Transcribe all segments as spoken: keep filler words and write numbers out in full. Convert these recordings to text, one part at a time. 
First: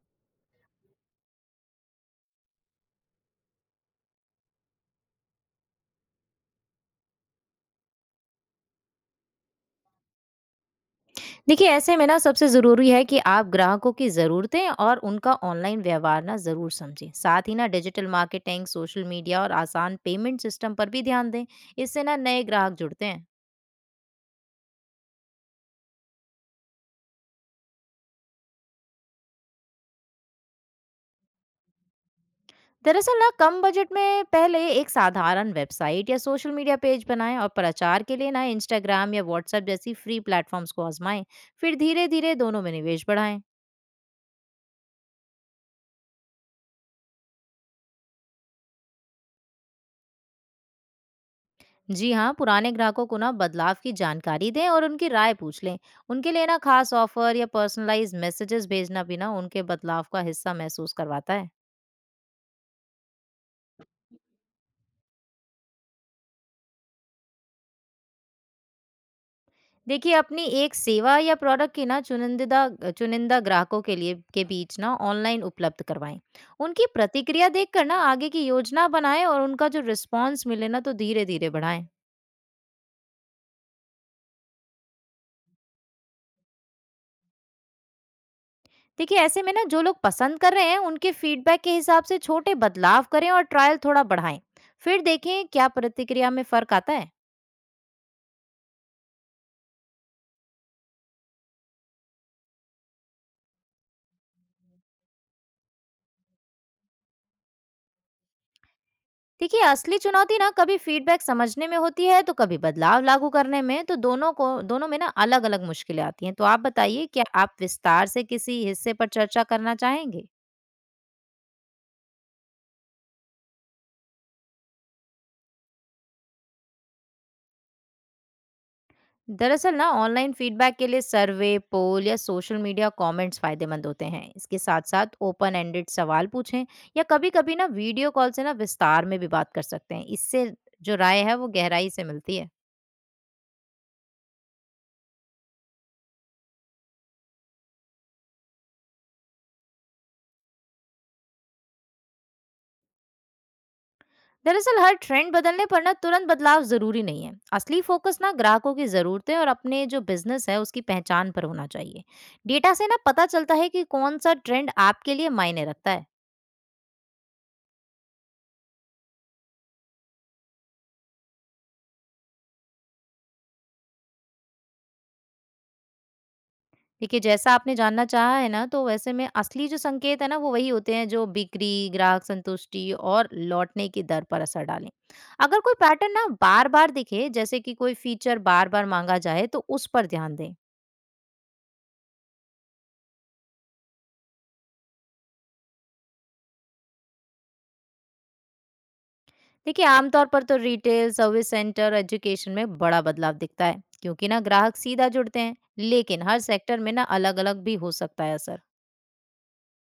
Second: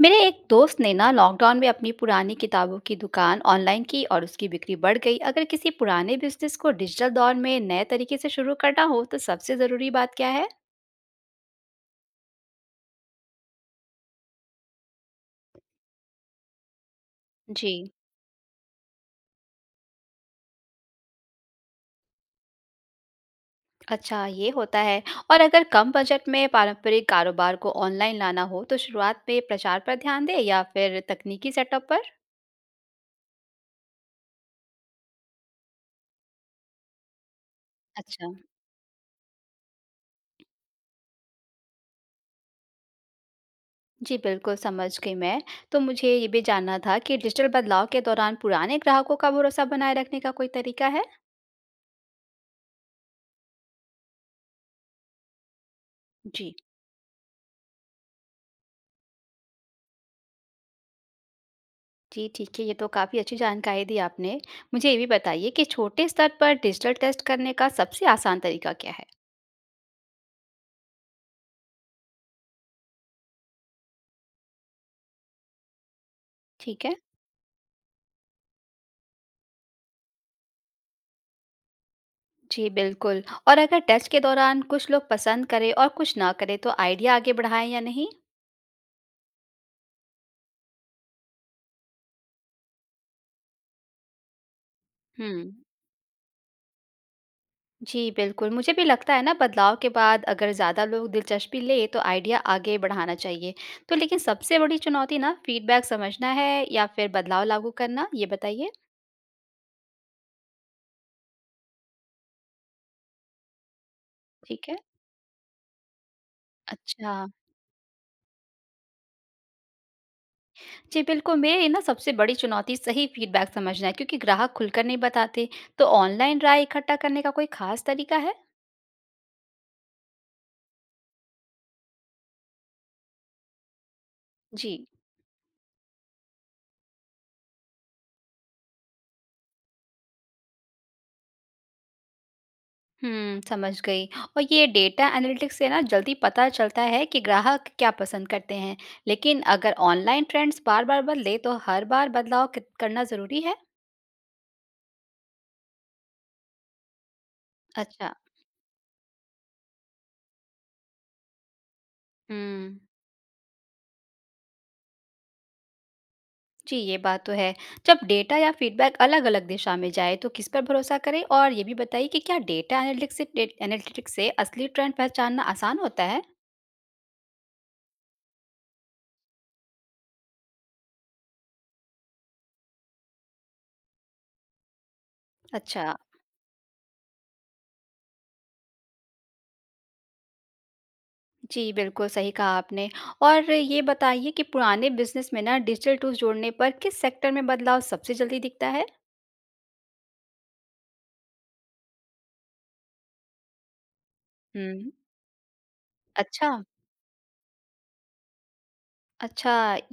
मेरे एक दोस्त ने ना लॉकडाउन में अपनी पुरानी किताबों की दुकान ऑनलाइन की और उसकी बिक्री बढ़ गई। अगर किसी पुराने बिजनेस को डिजिटल दौर में नए तरीके से शुरू करना हो तो सबसे ज़रूरी बात क्या है? देखिए ऐसे में ना सबसे ज़रूरी है कि आप ग्राहकों की ज़रूरतें और उनका ऑनलाइन व्यवहार ना ज़रूर समझें। साथ ही ना जी। डिजिटल मार्केटिंग, सोशल मीडिया और आसान पेमेंट सिस्टम पर भी ध्यान दें। इससे ना नए ग्राहक जुड़ते हैं। अच्छा, ये होता है। और अगर कम बजट में पारंपरिक कारोबार को ऑनलाइन लाना हो तो शुरुआत में प्रचार पर ध्यान दें या फिर तकनीकी सेटअप पर? दरअसल ना कम बजट में पहले एक साधारण वेबसाइट या सोशल मीडिया पेज बनाएं, और प्रचार के अच्छा, लिए ना इंस्टाग्राम या व्हाट्सएप जैसी फ्री प्लेटफॉर्म्स को आजमाएं। फिर धीरे धीरे दोनों में निवेश बढ़ाएं। जी बिल्कुल समझ गई मैं। तो मुझे ये भी जानना था कि डिजिटल बदलाव के दौरान पुराने ग्राहकों का भरोसा बनाए रखने का कोई तरीका है? जी हाँ, पुराने ग्राहकों को ना बदलाव की जानकारी दें और उनकी राय पूछ लें। उनके लिए जी। ना खास ऑफर या पर्सनलाइज मैसेजेस भेजना भी ना उनके बदलाव का हिस्सा महसूस करवाता है। जी, ठीक है, ये तो काफ़ी अच्छी जानकारी दी आपने। मुझे ये भी बताइए कि छोटे स्तर पर डिजिटल टेस्ट करने का सबसे आसान तरीका क्या है? देखिए अपनी एक सेवा या प्रोडक्ट की ना चुनिंदा चुनिंदा ग्राहकों के लिए के बीच ना ऑनलाइन उपलब्ध करवाएं। ठीक उनकी है। प्रतिक्रिया देखकर ना आगे की योजना बनाएं, और उनका जो रिस्पॉन्स मिले ना तो धीरे धीरे बढ़ाएं। जी, बिल्कुल। और अगर टेस्ट के दौरान कुछ लोग पसंद करें और कुछ ना करें, तो आइडिया आगे बढ़ाएँ या नहीं? देखिए ऐसे में ना जो लोग पसंद कर रहे हैं उनके फीडबैक के हिसाब से छोटे बदलाव करें और ट्रायल थोड़ा बढ़ाएं। फिर हुँ। देखें क्या प्रतिक्रिया में फर्क आता है। जी, बिल्कुल, मुझे भी लगता है ना बदलाव के बाद अगर ज़्यादा लोग दिलचस्पी लें, तो आइडिया आगे बढ़ाना चाहिए। तो लेकिन सबसे बड़ी चुनौती ना फीडबैक समझना है या फिर बदलाव लागू करना? ये बताइए। देखिए असली चुनौती ना कभी फीडबैक समझने में होती है तो कभी बदलाव लागू करने में। तो दोनों को ठीक है। दोनों में ना अलग अलग मुश्किलें आती हैं। तो आप बताइए, अच्छा। क्या आप विस्तार से किसी हिस्से पर चर्चा करना चाहेंगे? जी, बिल्कुल, मेरी ना सबसे बड़ी चुनौती सही फीडबैक समझना है क्योंकि ग्राहक खुलकर नहीं बताते। तो ऑनलाइन राय इकट्ठा करने का कोई ख़ास तरीका है? दरअसल ना ऑनलाइन फीडबैक के लिए सर्वे, पोल या सोशल मीडिया कमेंट्स फायदेमंद होते हैं। इसके जी। साथ साथ ओपन एंडेड सवाल पूछें, या कभी कभी ना वीडियो कॉल से ना विस्तार में भी बात कर सकते हैं। इससे जो राय है वो गहराई से मिलती है। हुँ, समझ गई। और ये डेटा एनालिटिक्स से ना जल्दी पता चलता है कि ग्राहक क्या पसंद करते हैं। लेकिन अगर ऑनलाइन ट्रेंड्स बार-बार बदले तो हर बार बदलाव क करना ज़रूरी है? दरअसल हर ट्रेंड बदलने पर ना तुरंत बदलाव जरूरी नहीं है। असली अच्छा। फोकस ना ग्राहकों की जरूरतें और अपने जो बिजनेस है उसकी पहचान पर होना चाहिए। डेटा हुँ। से ना पता चलता है कि कौन सा ट्रेंड आपके लिए मायने रखता है। जी, ये बात तो है। जब डेटा या फीडबैक अलग-अलग दिशा में जाए तो किस पर भरोसा करें? और ये भी बताइए कि क्या डेटा एनालिटिक्स से डे एनालिटिक्स से असली ट्रेंड पहचानना आसान होता है? देखिए, जैसा आपने जानना चाहा है ना, तो वैसे में असली जो संकेत है ना, वो वही होते हैं जो बिक्री, ग्राहक संतुष्टि और लौटने की दर पर असर डालें। अगर कोई अच्छा, पैटर्न ना बार-बार दिखे, जैसे कि कोई फीचर बार-बार मांगा जाए, तो उस पर ध्यान दें। जी बिल्कुल सही कहा आपने। और ये बताइए कि पुराने बिज़नेस में ना डिजिटल टूल्स जोड़ने पर किस सेक्टर में बदलाव सबसे जल्दी दिखता है? देखिए, आमतौर पर तो रिटेल, सर्विस सेंटर, एजुकेशन में बड़ा बदलाव दिखता है, क्योंकि ना ग्राहक हुँ। सीधा जुड़ते हैं, लेकिन हर अच्छा। सेक्टर में ना अलग-अलग भी हो सकता है असर। अच्छा,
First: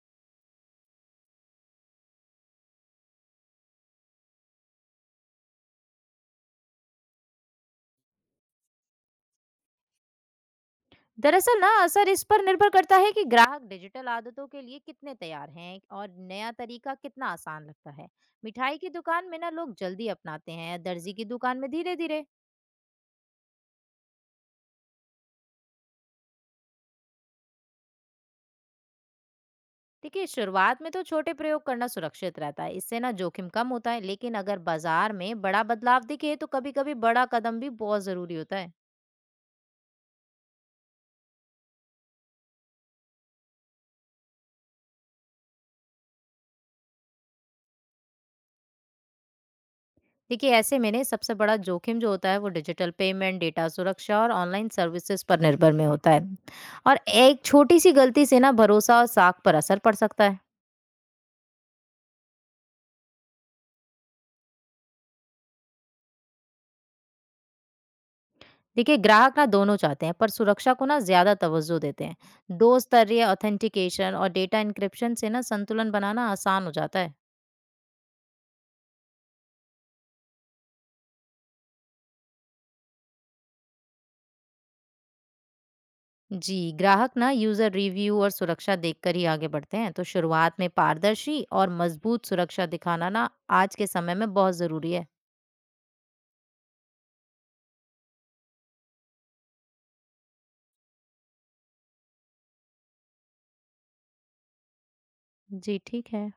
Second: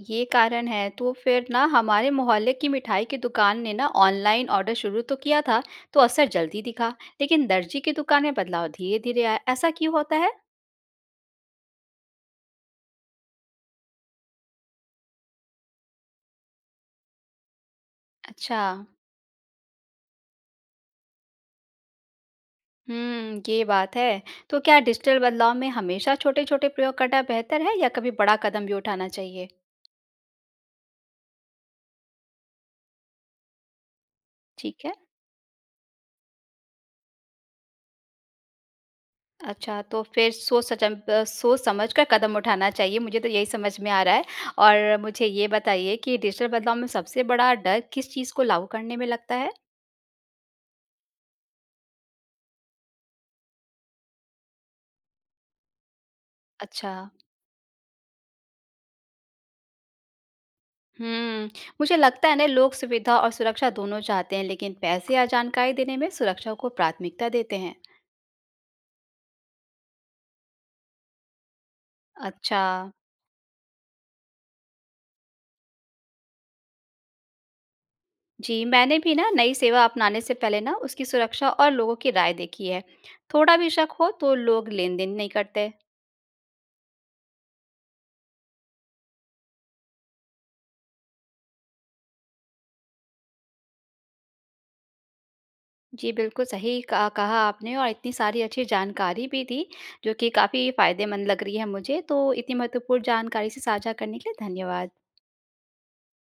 ये कारण है। तो फिर ना हमारे मोहल्ले की मिठाई की दुकान ने ना ऑनलाइन ऑर्डर शुरू तो किया था, तो असर जल्दी दिखा। लेकिन दर्जी की दुकान में बदलाव धीरे-धीरे आया। ऐसा क्यों होता है? दरअसल ना असर इस पर निर्भर करता है कि ग्राहक डिजिटल आदतों के लिए कितने तैयार हैं और नया तरीका कितना आसान लगता है। अच्छा। मिठाई की दुकान में ना लोग जल्दी अपनाते हैं, दर्जी की दुकान में धीरे धीरे। हम्म, ये बात है। तो क्या डिजिटल बदलाव में हमेशा छोटे-छोटे प्रयोग करना बेहतर है या कभी बड़ा कदम भी उठाना चाहिए? देखिए शुरुआत में तो छोटे प्रयोग करना सुरक्षित रहता है। इससे ना जोखिम कम होता है, लेकिन अगर ठीक है। बाजार में बड़ा बदलाव दिखे तो कभी कभी बड़ा कदम भी बहुत जरूरी होता है। अच्छा, तो फिर सोच सचम अ, सोच समझ कर कदम उठाना चाहिए, मुझे तो यही समझ में आ रहा है। और मुझे ये बताइए कि डिजिटल बदलाव में सबसे बड़ा डर किस चीज़ को लागू करने में लगता है? देखिए ऐसे में ने सबसे बड़ा जोखिम जो होता है वो डिजिटल पेमेंट, डेटा सुरक्षा और ऑनलाइन सर्विसेज पर निर्भर में होता है। अच्छा। और एक छोटी सी गलती से ना भरोसा और साख पर असर पड़ सकता है। हुँ, मुझे लगता है ना लोग सुविधा और सुरक्षा दोनों चाहते हैं, लेकिन पैसे या जानकारी देने में सुरक्षा को प्राथमिकता देते हैं। देखिए ग्राहक ना दोनों चाहते हैं, पर सुरक्षा को ना ज्यादा तवज्जो देते हैं। अच्छा। दो स्तरीय ऑथेंटिकेशन और डेटा इंक्रिप्शन से ना संतुलन बनाना आसान हो जाता है। जी, मैंने भी ना नई सेवा अपनाने से पहले ना उसकी सुरक्षा और लोगों की राय देखी है। थोड़ा भी शक हो तो लोग लेन-देन नहीं करते। जी, ग्राहक ना यूजर रिव्यू और सुरक्षा देखकर ही आगे बढ़ते हैं। तो शुरुआत में पारदर्शी और मजबूत सुरक्षा दिखाना ना आज के समय में बहुत जरूरी है। जी, बिल्कुल सही क कहा आपने और इतनी सारी अच्छी जानकारी भी दी, जो कि काफ़ी फ़ायदेमंद लग रही है मुझे। तो इतनी महत्वपूर्ण जानकारी से साझा करने के लिए धन्यवाद। जी ठीक है।